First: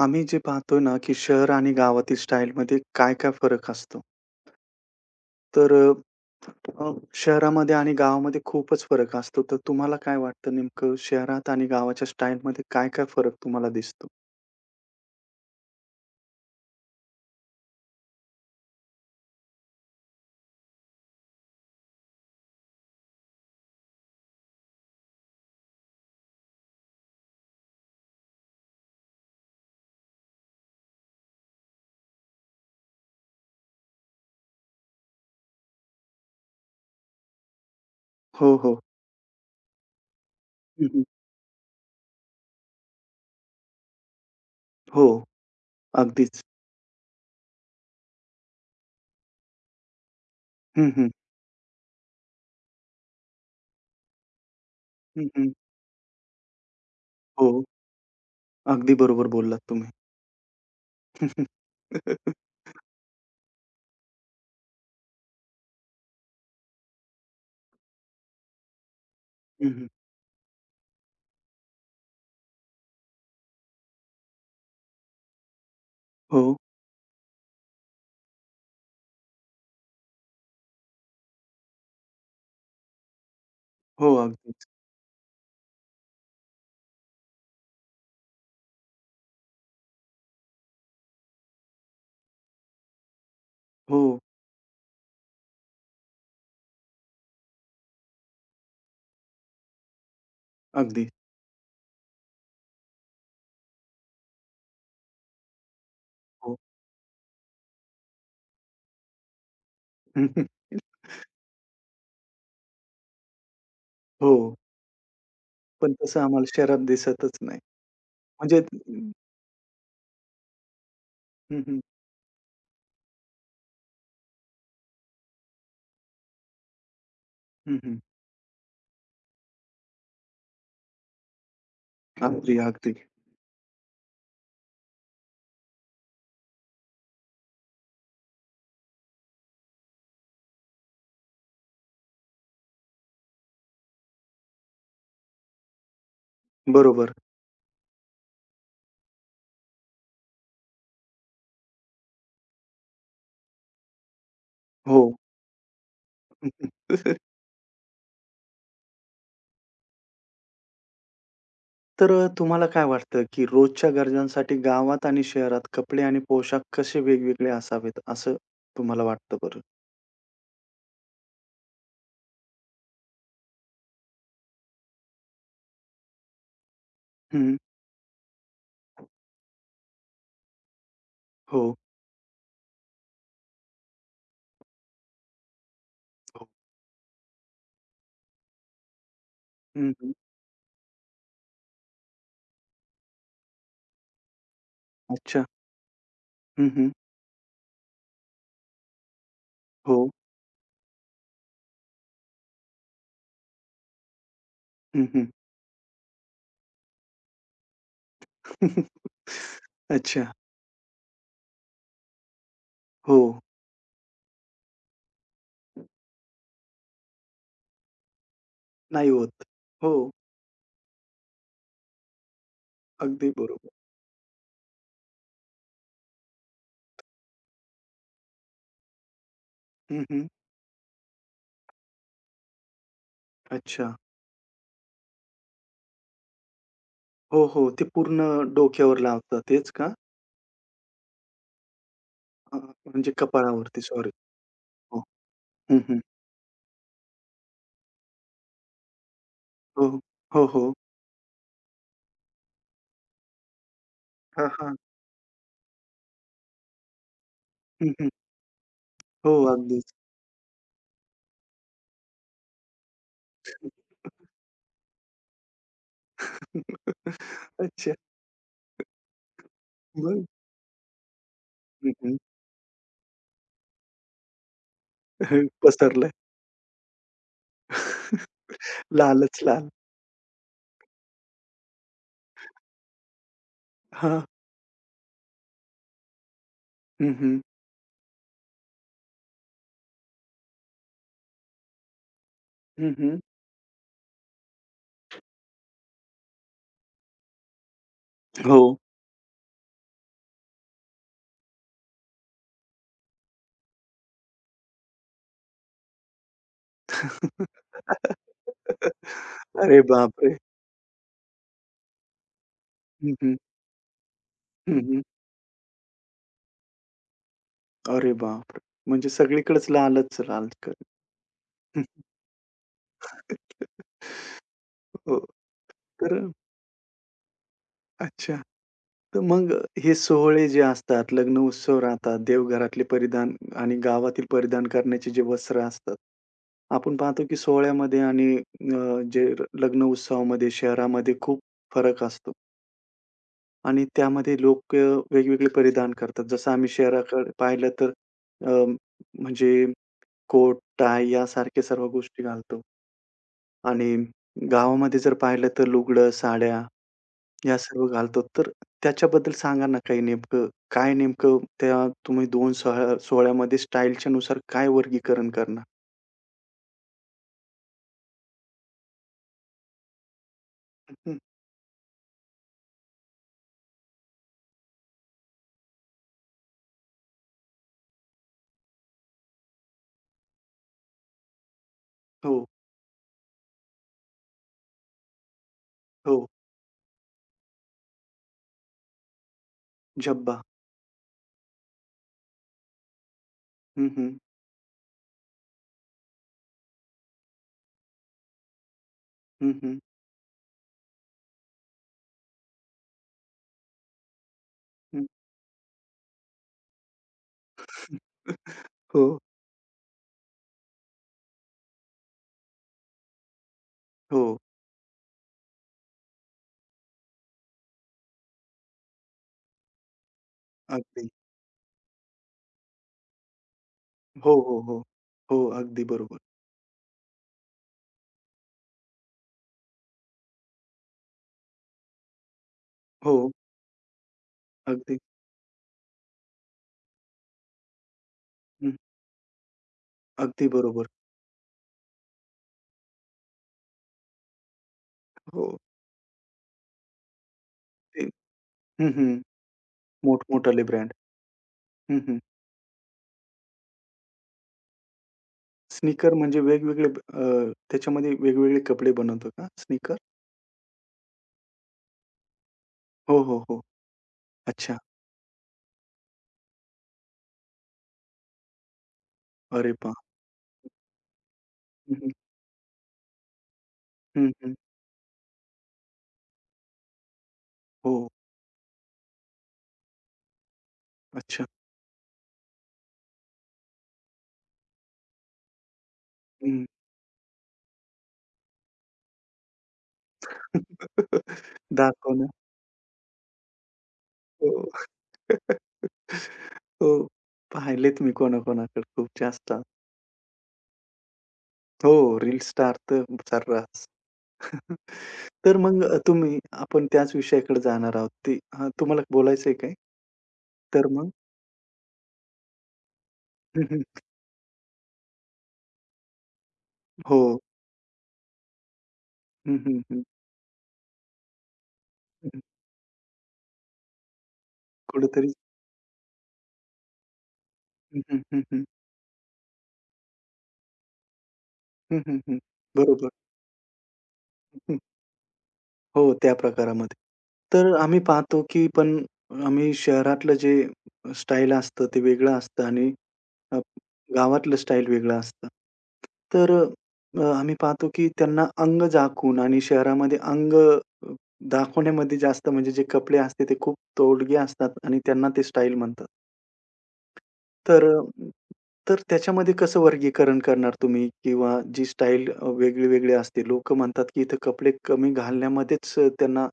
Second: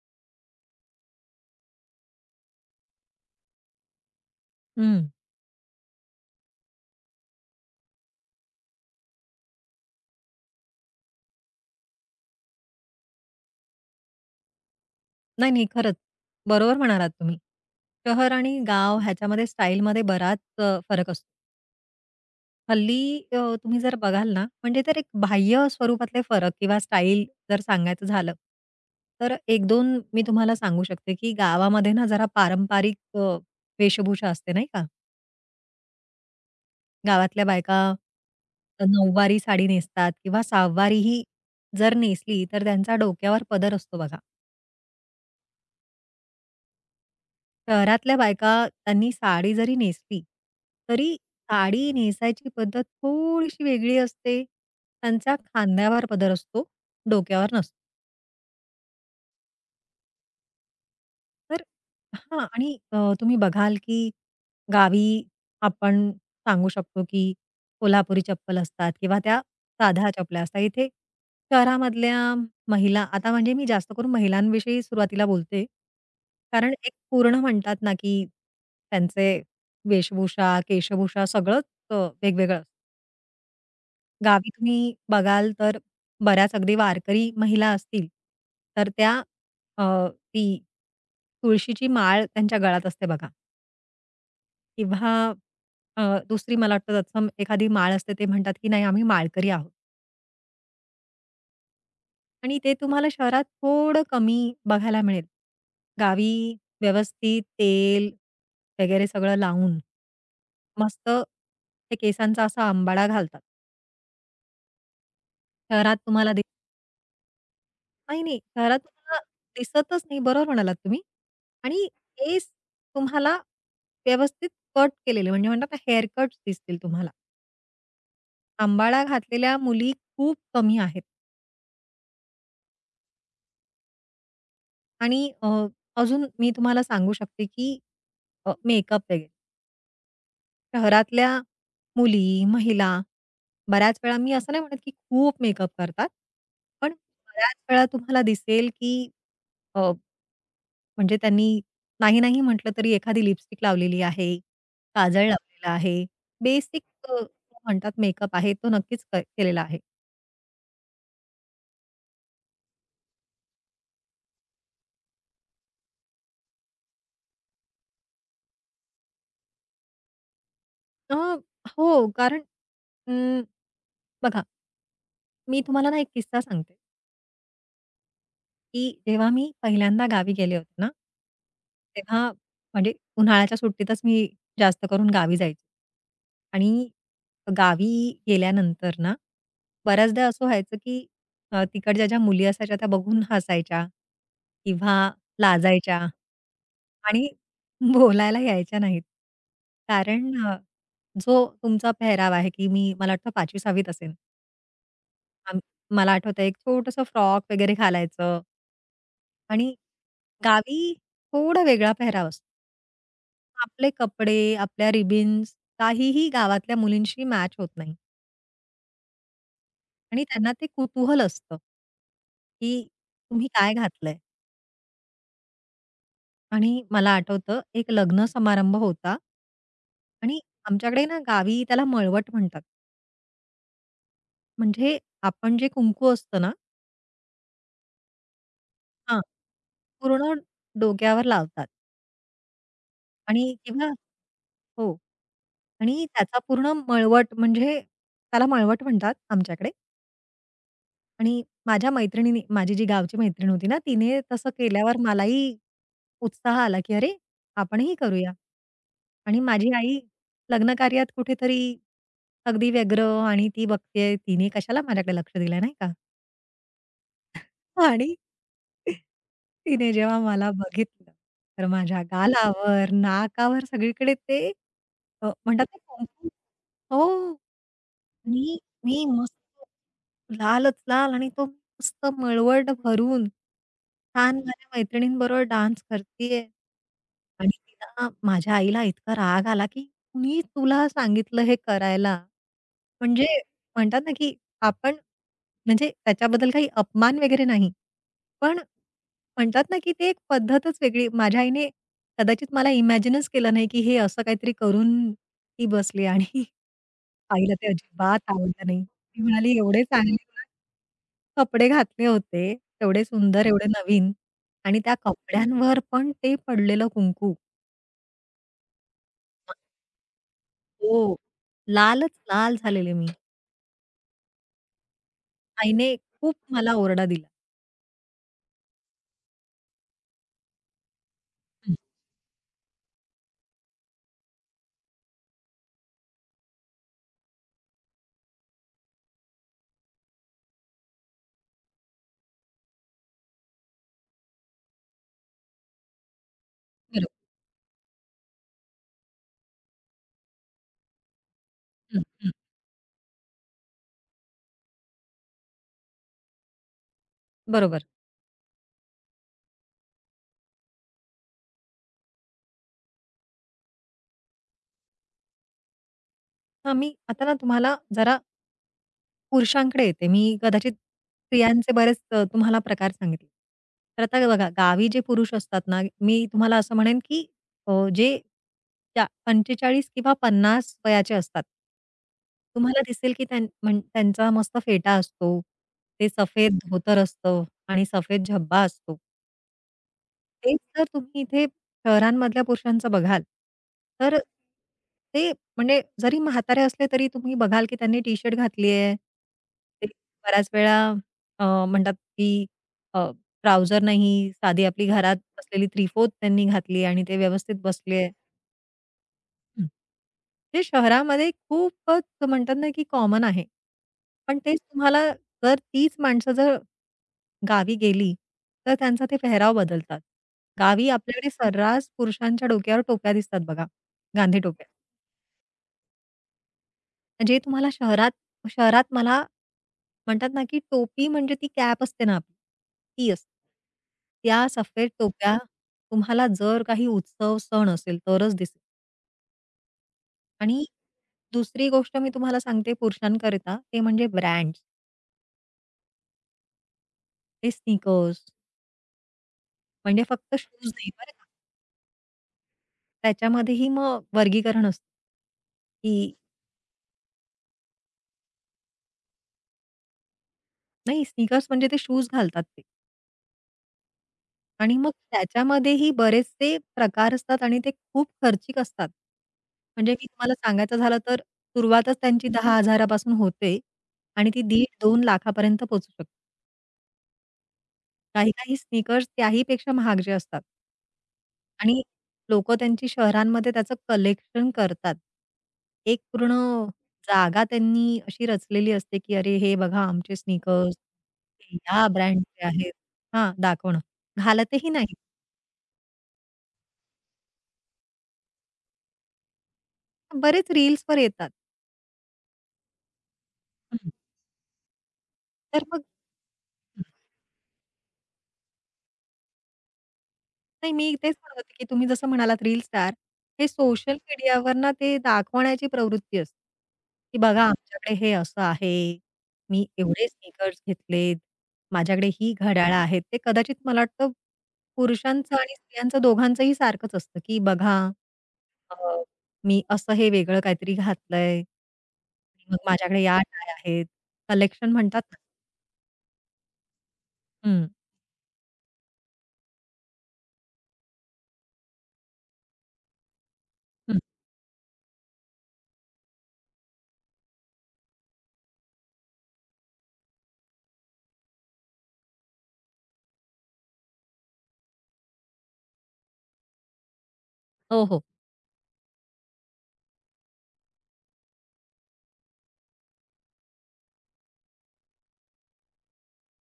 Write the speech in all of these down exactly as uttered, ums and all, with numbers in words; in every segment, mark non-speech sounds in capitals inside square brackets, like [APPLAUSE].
आम्ही जे पाहतो ना, की शहर आणि गावातील स्टाईलमध्ये काय-काय फरक असतो. हं. तर अ, शहरामध्ये आणि गावामध्ये खूपच फरक असतो. तर तुम्हाला काय वाटतं नेमकं शहरात आणि गावाच्या स्टाईलमध्ये काय-काय फरक तुम्हाला दिसतो? नाही, नाही. खरंच. बरोबर म्हणालात तुम्ही. शहर आणि गाव ह्याच्यामध्ये स्टाईलमध्ये बराच अ, फरक असतो. हल्ली अ, तुम्ही जर बघाल ना, म्हणजे तर एक बाह्य स्वरूपातले फरक किंवा स्टाईल जर सांगायचं झालं, तर एक दोन मी तुम्हाला सांगू शकते, की गावामध्ये ना जरा पारंपरिक अ, वेशभूषा असते नाही का? गावातल्या बायका हो, हो. नऊवारी साडी नेसतात किंवा हं, सहावारीही जर नेसली, तर त्यांचा डोक्यावर पदर असतो बघा. हो, अगदीच. शहरातल्या बायका त्यांनी साडी जरी नेसली, हं, हं. तरी साडी नेसायची पद्धत थोडीशी वेगळी असते. त्यांचा हं, खांद्यावर पदर असतो, डोक्यावर हो, नसतो. अगदी बरोबर बोललात तुम्ही. तर [LAUGHS] हां आणि अ, तुम्ही बघाल की गावी आपण सांगू शकतो की कोल्हापुरी चप्पल असतात किंवा त्या हं, साध्या चपल्या असतात. इथे शहरामधल्या महिला आता म्हणजे मी जास्त करून महिलांविषयी सुरुवातीला बोलते. हो, कारण एक पूर्ण म्हणतात ना, की त्यांचे वेशभूषा, केशभूषा सगळंच अ, वेगवेगळं हो, गावी अगदीच. तुम्ही बघाल तर बऱ्याच अगदी वारकरी महिला असतील, तर त्या अ, ती तुळशीची माळ त्यांच्या गळ्यात असते बघा हो, किंवा अ, दुसरी मला वाटतं तत्सम एखादी माळ असते ते म्हणतात, की नाही आम्ही माळकरी आहोत अगदी. आणि ते तुम्हाला शहरात थोडं कमी बघायला मिळेल. गावी हो. व्यवस्थित तेल वगैरे सगळं लावून [LAUGHS] हम्म. मस्त ते केसांचा असा अंबाडा घालतात. हो, पण शहरात तसं तुम्हाला आम्हाला शहरात दिसतच नाही. नाही, नाही. म्हणजे घरात हं, तुम्हाला दिसतच नाही. बरोबर म्हणालात तुम्ही. हं. आणि केस तुम्हाला व्यवस्थित कट केलेले म्हणजे म्हणतात ना हेअर कट्स दिसतील तुम्हाला. हं, अंबाडा घातलेल्या मुली खूप कमी आहेत. अगदी, अगदी. आणि अ, अजून मी तुम्हाला सांगू शकते की अ, मेकअप वगैरे. शहरातल्या मुली, महिला बऱ्याच वेळा मी असं नाही म्हणत की खूप मेकअप करतात. पण बरोबर. बऱ्याच वेळा तुम्हाला दिसेल की अ म्हणजे त्यांनी नाही, नाही म्हटलं तरी एखादी लिपस्टिक लावलेली आहे, हो. काजळ लावलेला आहे. बेसिक अ, [LAUGHS] म्हणतात मेकअप आहे तो नक्कीच क केलेला आहे. तर अ, तुम्हाला काय वाटतं, की रोजच्या गरजांसाठी गावात आणि शहरात कपडे आणि पोशाख कसे वेगवेगळे असावेत, असं तुम्हाला वाटतं बरं? अ, हो कारण अं, बघा मी तुम्हाला ना एक किस्सा सांगते. हं. की जेव्हा मी पहिल्यांदा गावी गेले होते ना, हो. तेव्हा म्हणजे उन्हाळ्याच्या सुट्टीतच मी जास्त करून गावी जायचे. हो. आणि गावी गेल्यानंतर ना, हं, हं. बऱ्याचदा असं व्हायचं की अ, तिकडच्या ज्या मुली असायच्या त्या बघून हसायच्या किंवा अच्छा. लाजायच्या हं, हं. आणि बोलायला यायच्या नाहीत. हो. कारण अ, जो तुमचा पेहराव आहे की मी मला वाटतं पाचवी सहावी त हं, हं. आम मला आठवतंय एक छोटंसं फ्रॉक वगैरे घालायचं. [LAUGHS] आणि अच्छा. गावी थोडा वेगळा पेहराव असतो. हो. आपले कपडे, आपल्या रिबिन्स काहीही गावातल्या मुलींशी मॅच होत नाही नाही होत. हो. आणि त्यांना ते कुतूहल असतं, की अगदी तुम्ही बरोबर. काय घातलंय? आणि मला आठवतं एक लग्न समारंभ होता हं, हं. आणि आमच्याकडे ना गावी त्याला मळवट म्हणतात. अच्छा. म्हणजे आपण जे कुंकू असतं ना हो, हो. ते पूर्ण डोक्यावर हां. लावतात तेच का? पूर्ण डोक्यावर लावतात अ, म्हणजे आणि कपाळावरती किंवा सॉरी. हो. हो. हं, हं. आणि त्याचा पूर्ण मळवट म्हणजे त्याला मळवट म्हणतात आमच्याकडे. हो. हो, हो. आणि माझ्या मैत्रिणीने माझी जी गावची मैत्रीण होती ना, तिने हां, तसं हां. केल्यावर मलाही उत्साह आला, की "अरे, आपणही करूया." हो, आणि माझी अगदीच. आई लग्नकार्यात कुठेतरी अगदी व्यग्र आणि ती बघतेय, तिने कशाला माझ्याकडे लक्ष दिलं, नाही का? [LAUGHS] अच्छा. आणि तिने जेव्हा मग? मला बघितलं, तर हं, माझ्या हं. गालावर, नाकावर सगळीकडे ते अ, म्हणतात ना पसरलंय. कुंकू हो. [LAUGHS] आणि मी लालच मस्त लाल. लालच लाल आणि तो मस्त मळवट भरून हां. छान माझ्या मैत्रिणींबरोबर डान्स करतीये हं, हं. आणि तिला माझ्या आईला इतका राग आला, की "कुणी तुला सांगितलं हे करायला?" हं, हं. म्हणजे म्हणतात ना, की आपण म्हणजे त्याच्याबद्दल काही अपमान वगैरे नाही. पण हो. म्हणतात ना, की ती एक पद्धतच वेगळी माझ्या आईने कदाचित मला इमॅजिनच केलं नाही, की हे असं काहीतरी करून ती बसली आणि आईला ते अजिबात आवडलं नाही. [LAUGHS] ती म्हणाली, अरे "एवढे चांगले बापरे! तुला कपडे घातले होते, तेवढे हं, हं. सुंदर, एवढे नवीन हं, आणि त्या हं. कपड्यांवर पण ते पडलेलं कुंकू. अरे बापरे! म्हणजे सगळीकडेच लालच लाल कर. हो, [LAUGHS] लालच लाल झालेले मी." हो. आईने तर खूप मला ओरडा दिला. अच्छा. तर मग हे सोहळे जे असतात, लग्न हं, उत्सव राहतात, देवघरातले परिधान आणि गावातील परिधान करण्याचे जे वस्त्र असतात. आपण पाहतो की सोहळ्यामध्ये आणि अ, जे र- लग्न उत्सवामध्ये शहरामध्ये खूप फरक असतो आणि त्यामध्ये लोकं वेगवेगळे परिधान करतात. जसं आम्ही बरोबर. शहराकडे पाहिलं तर अ, म्हणजे कोट, टाय यासारख्या सर्व हं, गोष्टी हं. घालतो आणि गावामध्ये जर पाहिलं तर लुगडं, साड्या या बरोबर. सर्व घालतो. तर त्याच्याबद्दल सांगा ना काही नेमकं, काय नेमकं त्या तुम्ही दोन सोहळ्या सोहळ्यामध्ये स्टाईलच्या नुसार काय वर्गीकरण करणार? हां, मी आता ना तुम्हाला जरा पुरुषांकडे येते. मी कदाचित हं, हं. स्त्रियांचे बरेच अ, तुम्हाला प्रकार सांगितले. तर आता बघा गावी जे पुरुष असतात ना, मी तुम्हाला असं म्हणेन की अ, जे त्या पंचेचाळीस किंवा पन्नास वयाचे असतात. हो, तुम्हाला दिसेल की त्यां म्हण त्यांचा मस्त फेटा असतो. ते हो. सफेद धोतर असतं आणि सफेद झब्बा असतो. झब्बा. तेच जर तुम्ही इथे शहरांमधल्या पुरुषांचं बघाल, हं, हं. तर ते म्हणजे जरी म्हातारे असले तरी तुम्ही बघाल, की त्यांनी टी-शर्ट घातली आहे. हं, हं. ते बऱ्याच वेळा अ, म्हणतात, की अ, ट्राउझर नाही, साधी आपली हं. घरात असलेली थ्री-फोर्थ त्यांनी घातली आणि ते व्यवस्थित बसले. [LAUGHS] हो, हं. ते शहरामध्ये खूपच म्हणतात ना, की कॉमन आहे. हो. पण तेच तुम्हाला जर तीच माणसं जर गावी गेली, तर त्यांचा ते पेहराव बदलतात. गावी अगदी. आपल्याकडे सर्रास पुरुषांच्या डोक्यावर टोप्या दिसतात बघा, हो, गांधी हो, टोप्या. हो. हो, अगदी बरोबर. जे तुम्हाला शहरात शहरात मला म्हणतात ना, की टोपी म्हणजे ती कॅप असते ना आपली, ती असते. हो, त्या सफेद अगदी. टोप्या तुम्हाला जर काही उत्सव, सण असेल तरच दिसेल. हं. अगदी आणि बरोबर. दुसरी गोष्ट मी तुम्हाला सांगते पुरुषांकरिता, ते म्हणजे ब्रँड्स, हो, ते ते स्नीकर्स हं, हं. म्हणजे फक्त मोठमोठाले शूज नाही ब्रँड. बरं का. हं, हं. त्याच्यामध्येही मग वर्गीकरण असतं, की स्नीकर म्हणजे वेगवेगळे अ, त्याच्यामध्ये वेगवेगळे कपडे बनवतो का स्नीकर? नाही स्नीकर्स म्हणजे ते शूज घालतात ते हो, हो, हो. आणि अच्छा. मग त्याच्यामध्येही बरेचसे प्रकार असतात आणि ते खूप खर्चिक असतात. अरे म्हणजे वाह! मी तुम्हाला सांगायचं झालं तर हं, सुरुवातच हं. त्यांची दहा हजार पासून होते हं, आणि ती हं. दीड-दोन लाखापर्यंत पोहचू शकते. हो. काही-काही स्नीकर्स त्याहीपेक्षा महाग जे असतात. अच्छा. आणि लोकं त्यांची शहरांमध्ये त्याचं कलेक्शन करतात. एक पूर्ण हं. जागा त्यांनी अशी रचलेली असते, की "अरे, हे बघा आमचे स्नीकर्स, हे [LAUGHS] या दाखवणं. ब्रँडचे आहेत." हां, दाखवणं. हो. घालतही नाहीत. [LAUGHS] हो. पाहिलेत मी कोणाकोणाकडे खूप जास्त. बरेच रील्सवर येतात. हो, रील स्टार तर हं. सर्रास. [LAUGHS] तर तर मग मग अ, तुम्ही आपण त्याच विषयाकडे जाणार आहोत. ते हां, तुम्हाला बोलायचंय काय? नाही, तर मी मग तेच म्हणत होते, की तुम्ही जसं म्हणालात रील स्टार, हे हं, हं. सोशल मीडियावर ना ते दाखवण्याची प्रवृत्ती असते, की हो. बघा आमच्याकडे हे असं आहे, हं, मी हं, हं. एवढे स्नीकर्स घेतलेत, माझ्याकडे हं. ही घड्याळं आहेत. ते कदाचित मला वाटतं कुठेतरी पुरुषांचं आणि स्त्रियांचं दोघांचंही सारखंच असतं, की बघा हं, हं, हं, हं. अ, मी असं हे वेगळं काहीतरी घातलंय. हं, हं, हं. मग माझ्याकडे बरोबर. या टाय आहेत. कलेक्शन म्हणतात ना. हो, त्या प्रकारामध्ये. हं, तर आम्ही पाहतो, की पण आम्ही शहरातलं जे स्टाईल असतं ते वेगळं असतं आणि अ, हं. गावातलं स्टाईल वेगळं असतं. तर अ, आम्ही पाहतो, की त्यांना अंग झाकून आणि शहरामध्ये अंग अ, दाखवण्यामध्ये जास्त म्हणजे जे कपडे असते ते खूप तोडगे असतात आणि त्यांना ते स्टाईल म्हणतात. तर हो, हो. अ, तर त्याच्यामध्ये कसं वर्गीकरण करणार तुम्ही? किंवा जी स्टाईल अ, वेगळी-वेगळी असते. लोकं म्हणतात, की इथे कपडे कमी घालण्यामध्येच अ, त्यांना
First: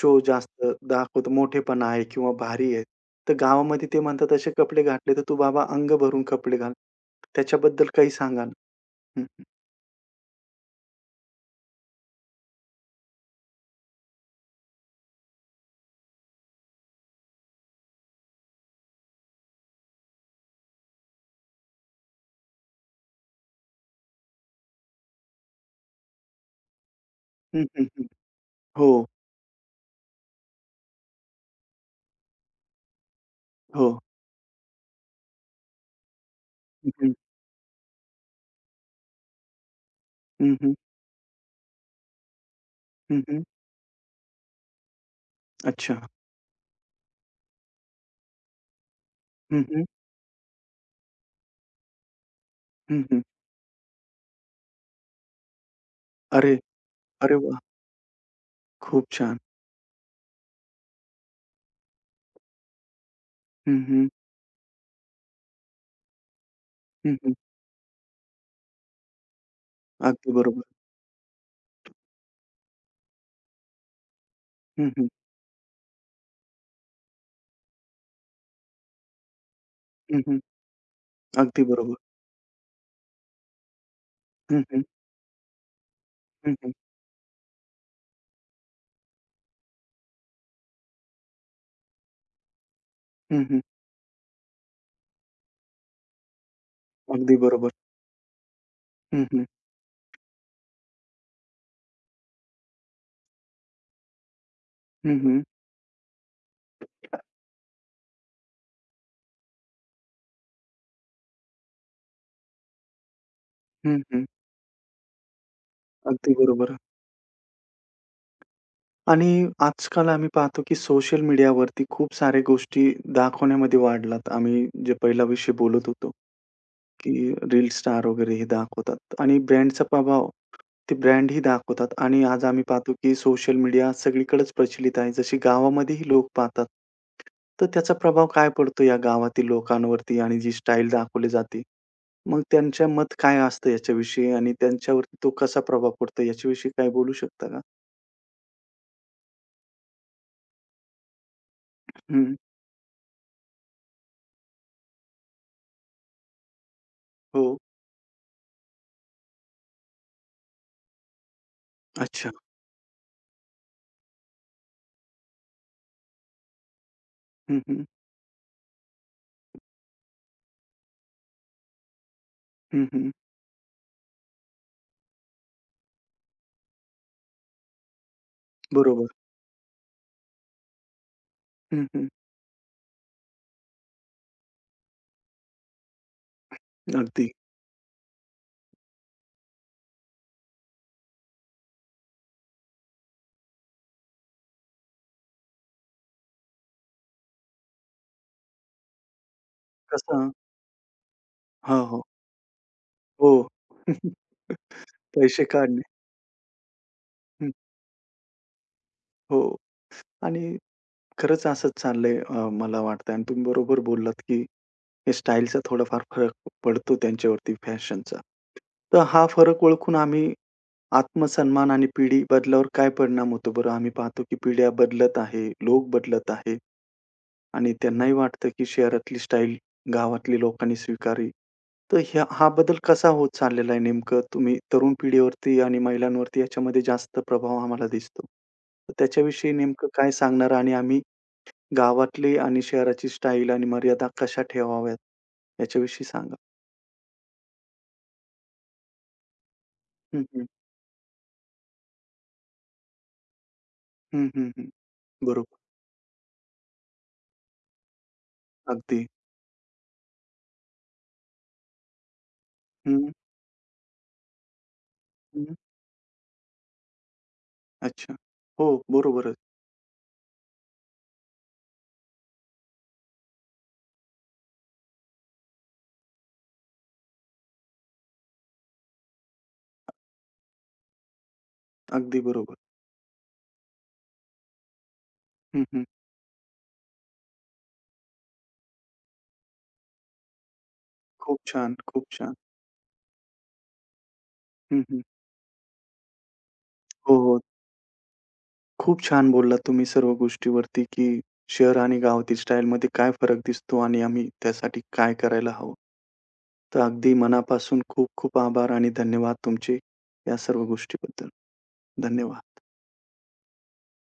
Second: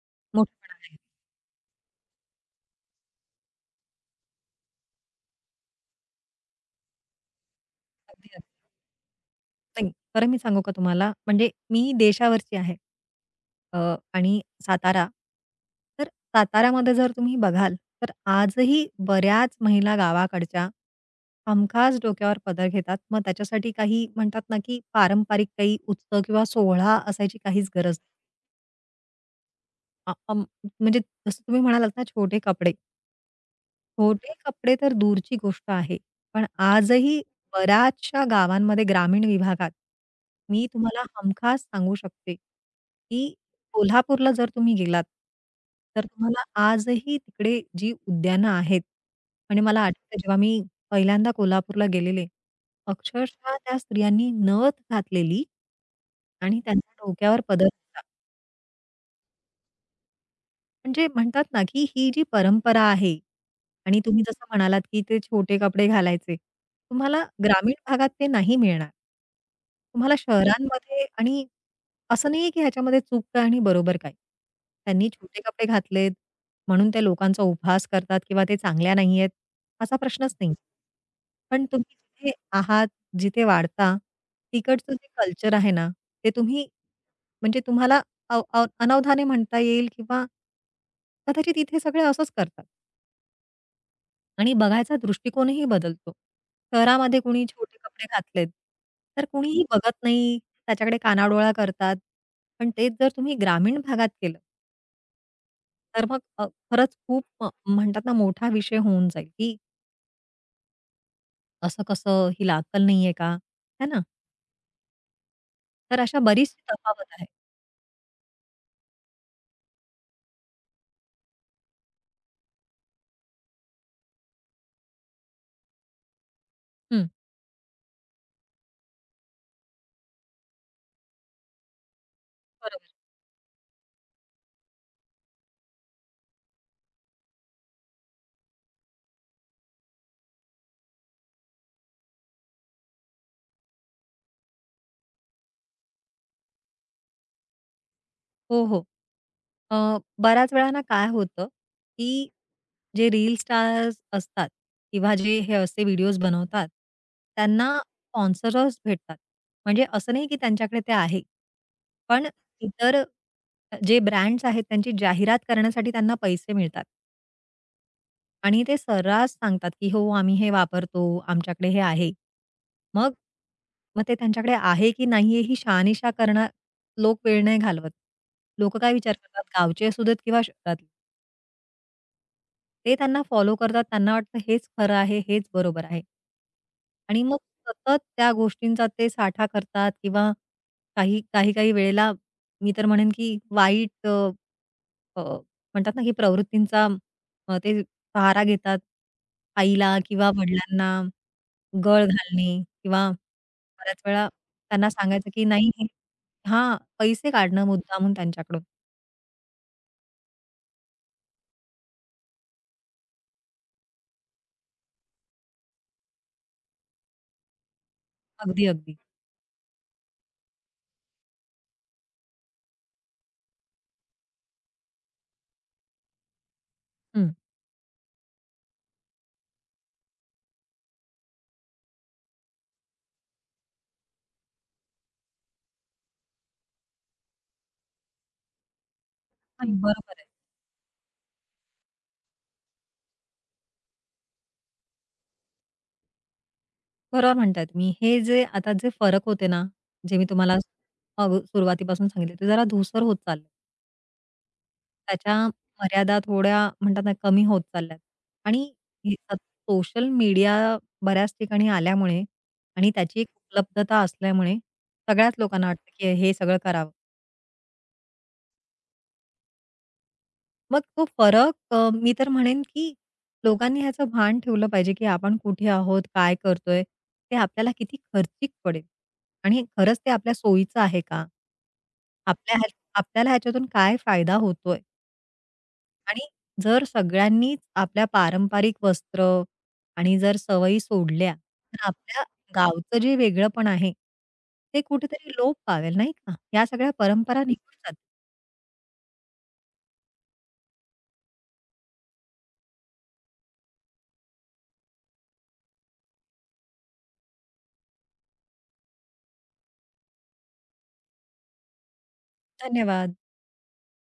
शो जास्त मोठेपणा आहे. दाखवतो, मोठेपणा आहे किंवा भारी आहे. तर गावामध्ये ते म्हणतात, "असे कपडे घातले तर तू बाबा अंग भरून कपडे घाल." त्याच्याबद्दल काही अगदी, सांगा अगदी. ना? हं, हं. नाही, खरं मी सांगू का तुम्हाला, म्हणजे मी देशावरची आहे अ, आणि सातारा. तर साताऱ्यामध्ये जर तुम्ही बघाल, तर आजही बऱ्याच महिला गावाकडच्या हमखास डोक्यावर पदर घेतात. मग त्याच्यासाठी काही म्हणतात ना, की पारंपरिक काही उत्सव किंवा सोहळा असायची हं, काहीच हं, गरज नाही. हं. हो, अ, अं, म्हणजे जसं तुम्ही म्हणालात ना, छोटे कपडे. हो. छोटे कपडे तर दूरची गोष्ट आहे. पण हं, हं. आजही बऱ्याचशा गावांमध्ये, ग्रामीण विभागात हं, मी हं. तुम्हाला हमखास सांगू शकते, हं, की हं. कोल्हापूरला जर तुम्ही गेलात, अच्छा. तर तुम्हाला आजही तिकडे जी उद्यानं आहेत आणि हं, मला हं. आठवतं जेव्हा मी पहिल्यांदा कोल्हापूरला गेलेले, हं, हं. अक्षरशः त्या स्त्रियांनी नथ घातलेली अरे, आणि त्यांच्या अरे डोक्यावर वाह! पदर होता. खूप छान. म्हणजे म्हणतात ना, की ही जी परंपरा आहे हं, आणि हं. तुम्ही जसं म्हणालात, की ते छोटे कपडे घालायचे. हं, तुम्हाला हं. ग्रामीण भागात ते नाही मिळणार. तुम्हाला अगदी बरोबर. शहरांमध्ये आणि असं नाहीये की ह्याच्यामध्ये चूक काय आणि बरोबर काय. हं, हं. त्यांनी छोटे कपडे घातलेत म्हणून ते लोकांचा उपहास करतात किंवा ते चांगल्या नाहीयेत असा हं, प्रश्नच हं. नाही. अगदी पण तुम्ही बरोबर. जिथे आहात, जिथे वाढता, हं, हं. तिकडचं जे कल्चर आहे ना, ते हं, तुम्ही हं. म्हणजे तुम्हाला अव अव अनवधाने म्हणता येईल किंवा कदाचित इथे सगळे असंच करतात. हं, हं. आणि बघायचा दृष्टिकोनही बदलतो. शहरामध्ये अगदी कुणी बरोबर. छोटे कपडे घातलेत, हं, तर हं. कुणीही बघत नाही, त्याच्याकडे कानाडोळा करतात. पण तेच जर तुम्ही ग्रामीण भागात केलं, हं, हं. तर मग अ, खरंच खूप अ, म्हणतात ना मोठा विषय होऊन जाईल, की असं कसं हिला अक्कल नाहीये का? है हं, ना? हं. तर अशा अगदी बरीचशी बरोबर. तफावत आहे. आणि आजकाल आम्ही पाहतो, की सोशल मीडियावरती खूप साऱ्या गोष्टी दाखवण्यामध्ये वाढलात. आम्ही जे पहिला विषय बोलत होतो. हं. की रील स्टार वगैरे हे दाखवतात आणि ब्रँडचा प्रभाव ते ब्रँडही दाखवतात आणि आज आम्ही बरोबर. पाहतो की सोशल मीडिया सगळीकडेच प्रचलित आहे. जशी गावामध्येही लोक पाहतात. तर त्याचा प्रभाव काय पडतो या गावातील लोकांवरती आणि जी स्टाईल दाखवली जाते. मग त्यांच्या मत काय असतं याच्याविषयी आणि त्यांच्यावरती तो कसा प्रभाव पडतो याच्याविषयी काय बोलू शकता का? हो, हो. अ, बऱ्याच वेळा ना काय होतं, की हं. जे रील स्टार्स असतात किंवा जे हे असे व्हिडिओज बनवतात, हो. त्यांना स्पॉन्सरर्स भेटतात. म्हणजे असं नाही की त्यांच्याकडे ते आहे. पण अच्छा. इतर जे ब्रँड्स आहेत त्यांची जाहिरात करण्यासाठी त्यांना पैसे मिळतात. हं, हं. आणि ते सर्रास सांगतात, की "हो, आम्ही हे वापरतो, आमच्याकडे हे आहे." हं, हं. मग मग ते त्यांच्याकडे आहे की नाही आहे ही शहानिशा करणार लोक वेळ नाही घालवत. लोक काय बरोबर. विचार करतात गावचे असू देत किंवा शहरातले. हं, हं. ते त्यांना फॉलो करतात. त्यांना वाटतं हेच खरं आहे, हेच बरोबर आहे. आणि अगदी. मग सतत त्या गोष्टींचा ते साठा करतात किंवा काही काही-काही वेळेला मी तर म्हणेन, की वाईट अ, अ, म्हणतात ना, की प्रवृत्तींचा अ, ते सहारा घेतात. आईला कसा? किंवा वडिलांना हां, हो. गळ घालणे किंवा हो. बऱ्याच [LAUGHS] वेळा त्यांना सांगायचं, पैसे की नाही काढणे. हे हां, पैसे हं. काढणं मुद्दामून त्यांच्याकडून. हो. आणि खरंच असंच चाललंय अ, मला वाटतंय आणि तुम्ही बरोबर बोललात, की हे स्टाईलचा थोडाफार फरक पडतो त्यांच्यावरती फॅशनचा. अगदी, अगदी. तर हा फरक ओळखून आम्ही आत्मसन्मान आणि पिढी बदलावर काय परिणाम होतो बरं? आम्ही पाहतो की पिढ्या बदलत आहे, लोक बदलत आहे हं. आणि त्यांनाही वाटतं की शहरातली स्टाईल गावातल्या लोकांनी स्वीकारावी. तर ह्या हा बदल कसा होत चाललेला आहे नेमकं? तुम्ही तरुण पिढीवरती आणि महिलांवरती याच्यामध्ये जास्त प्रभाव आम्हाला दिसतो. तर त्याच्याविषयी नाही नेमकं काय बरोबर. सांगणार आणि आम्ही गावातली आणि शहराची स्टाईल आणि मर्यादा कशा ठेवाव्यात याच्याविषयी सांगा? बरोबर म्हणताय तुम्ही. हे जे आता जे फरक होते ना, जे हं, मी हं. तुम्हाला हं. सुरुवातीपासून सांगितले, ते जरा धूसर होत चाललंय. हं, हं, हं. त्याच्या बरोबर. मर्यादा थोड्या म्हणतात ना, कमी होत चालल्यात आणि अगदी. सोशल मीडिया बऱ्याच ठिकाणी आल्यामुळे आणि हं, त्याची एक उपलब्धता असल्यामुळे सगळ्याच हं. लोकांना वाटतं, की हे सगळं करावं. अच्छा. हो, बरोबरच. मग तो फरक अ, मी तर म्हणेन, की लोकांनी ह्याचं भान ठेवलं पाहिजे, की आपण कुठे आहोत, काय करतोय, ते आपल्याला किती खर्चिक पडेल आणि खरंच ते आपल्या सोयीचं आहे का? अगदी बरोबर. आपल्या ह्या आपल्याला ह्याच्यातून काय फायदा होतोय? हं, हं. आणि जर सगळ्यांनीच आपल्या पारंपरिक वस्त्र आणि जर सवयी सोडल्या, खूप छान, तर खूप आपल्या छान. गावचं जे वेगळंपण आहे, ते हं, हं. कुठेतरी लोप पावेल, नाही का? या सगळ्या हो, हो. परंपरा निघून जातील. खूप छान बोललात तुम्ही सर्व गोष्टीवरती, की शहर आणि गावातील स्टाईलमध्ये काय फरक दिसतो आणि आम्ही त्यासाठी काय करायला हवं. तर अगदी मनापासून खूप खूप आभार आणि धन्यवाद तुमचे या सर्व गोष्टीबद्दल. धन्यवाद. धन्यवाद.